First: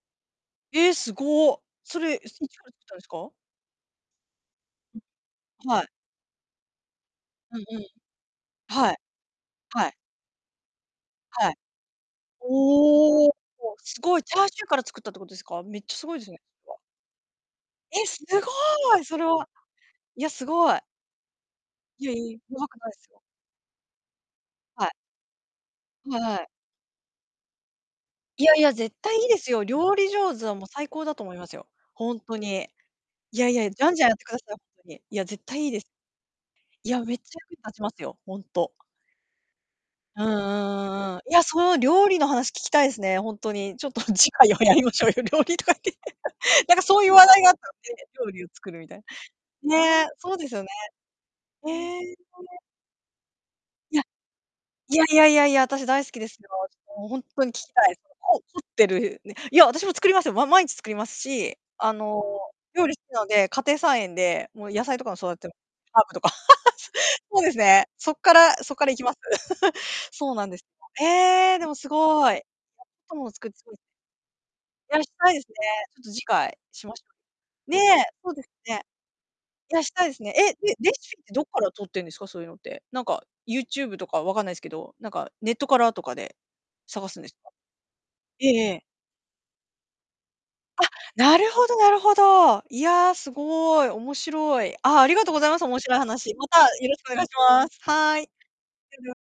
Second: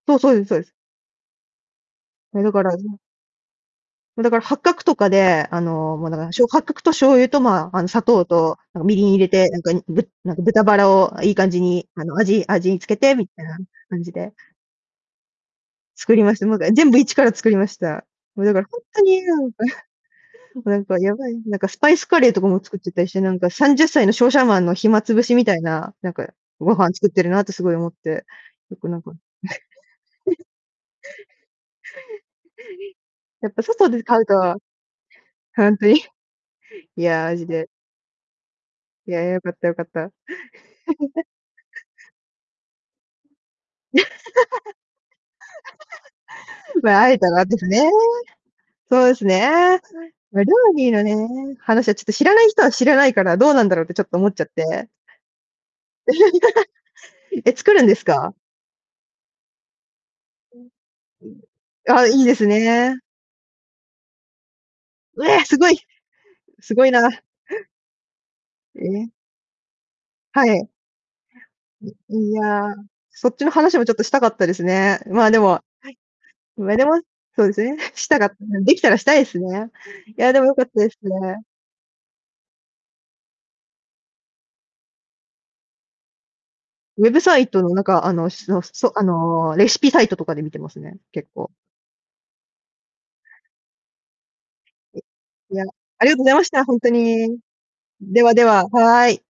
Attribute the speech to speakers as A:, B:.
A: そうそうですそうです。
B: ええ、すご。それ、え、
A: え、
B: す
A: だ
B: 一
A: か
B: か
A: ら
B: ら作った んすか？
A: もう、だから、八角とかで、あ
B: はい。
A: の、もう、だから、しょ八角と醤油と、
B: うん
A: まあ、
B: う
A: あの、
B: ん。
A: 砂糖と、なんか、
B: は
A: み
B: い、
A: りん入れて、なんか、
B: はい。
A: ぶなんか、豚バラを、あ、いい感
B: はい。
A: じに、あの、味味つけてみ
B: おお、
A: たいな
B: す
A: 感じ
B: ごい
A: で。
B: チャーシューから作ったってことですか？めっちゃす
A: 作
B: ごい
A: り
B: す
A: ま
B: ね。
A: した。もう、か
B: それは。
A: 全部一から作りまし
B: え、
A: た。
B: す
A: もう、だから、ほん
B: ご
A: と
B: い、そ
A: に、
B: れ
A: な
B: は。
A: んか、
B: いや、すご
A: な
B: い。
A: んか、やばい、なんか、スパイス
B: いや、
A: カレー
B: いや
A: とかも
B: ば
A: 作
B: く
A: っ
B: な
A: て
B: い
A: たり
B: す
A: し
B: よ。
A: て、なんか、30歳の商社マンの
B: はい。
A: 暇つぶしみたいな、なん
B: はい
A: か、
B: はい。
A: ご飯作ってるなってすごい思って、
B: いやいや、
A: よく、
B: 絶
A: なんか
B: 対 いいですよ。料理上手は、もう、最高だと思いますよ。ほんとに。い
A: や
B: や
A: っ
B: い
A: ぱ
B: や、じ
A: 外
B: ゃん
A: で
B: じゃんやっ
A: 買
B: て
A: う
B: く
A: と
B: ださい、ほんとに。いや、絶対い
A: ほ
B: い
A: ん
B: です。
A: とに？
B: い
A: い
B: や、めっ
A: や、マ
B: ちゃ
A: ジ
B: 役に
A: で。
B: 立ちますよ、ほんと。
A: いや、よかったよかった。
B: うんうんうんうん。いや、その料理の話聞きたいすね、ほんとに。ちょっと次回はやりましょうよ、料理とか言って。なん か
A: ま
B: そ
A: あ
B: うい
A: 会
B: う
A: え
B: 話
A: た
B: 題
A: ら
B: があっ
A: で
B: た
A: すね。
B: んで、料理を作るみた
A: そ
B: い
A: うです
B: な。
A: ね。
B: ねえ、そう
A: ま、
B: で
A: 料
B: すよね。
A: 理のね、話はち
B: へ
A: ょっと
B: え。
A: 知らない人は知らないから、どうなんだろうってちょっと
B: い
A: 思っちゃって。
B: やいやいやいやいや、私大好きですよ。あし、もうほんとに
A: え、
B: 聞き
A: 作る
B: た
A: んで
B: い、
A: す
B: その、
A: か？
B: こ凝ってるねいや、私も作りますよ。ま
A: う
B: 毎
A: ん。
B: 日作ります
A: うん。
B: し、あ
A: あ、い
B: の
A: いです
B: 料理
A: ね。
B: 好きなんで、家庭菜園で、もう野菜とかも
A: う
B: 育
A: え、
B: て
A: すごい、
B: ハーブとか。
A: す ごいな。
B: そうですね、そっからそっ
A: え
B: から行き
A: え。
B: ます。そうな
A: は
B: んです
A: い。
B: ええ、でもす
A: い
B: ご
A: い
B: い。
A: や、そ
B: も
A: っち
B: 作っ
A: の
B: て
A: 話もちょっとしたかったです
B: い
A: ね。
B: やし
A: まあ、
B: たい
A: で
B: ですね。
A: も、はい。
B: ちょっと次回
A: まあ、で
B: しま
A: も、
B: しょ
A: そうです
B: う。
A: ね、
B: ねえ、
A: したかっ
B: そ
A: た
B: うです
A: でき
B: ね。
A: たらしたいですね。
B: いや、したいで
A: い
B: すね。
A: やで
B: え、
A: も良かっ
B: レ
A: たで
B: レ
A: す
B: シピってど
A: ね。
B: っからとってんですか、そういうのって。なんか、YouTube とかわかんないすけど、なんかネットからとかで
A: ウ
B: 探
A: ェ
B: す
A: ブ
B: んです
A: サイ
B: か？
A: トのなんかあのし
B: ええ
A: の
B: ええ。
A: そ、あのレシピサイトとかで見てます
B: あ、
A: ね、結
B: な
A: 構。
B: るほどなるほど。いや、すごい、面白い。あ、ありがとうござい
A: い
B: ま
A: や、
B: す、面白い
A: ありがとうござ
B: 話。
A: いま
B: ま
A: し
B: た、
A: た、
B: よ
A: ほんと
B: ろしくお願いし
A: に。
B: ます。は
A: で
B: い。
A: はで
B: そ
A: は、
B: れ
A: は
B: では。
A: い。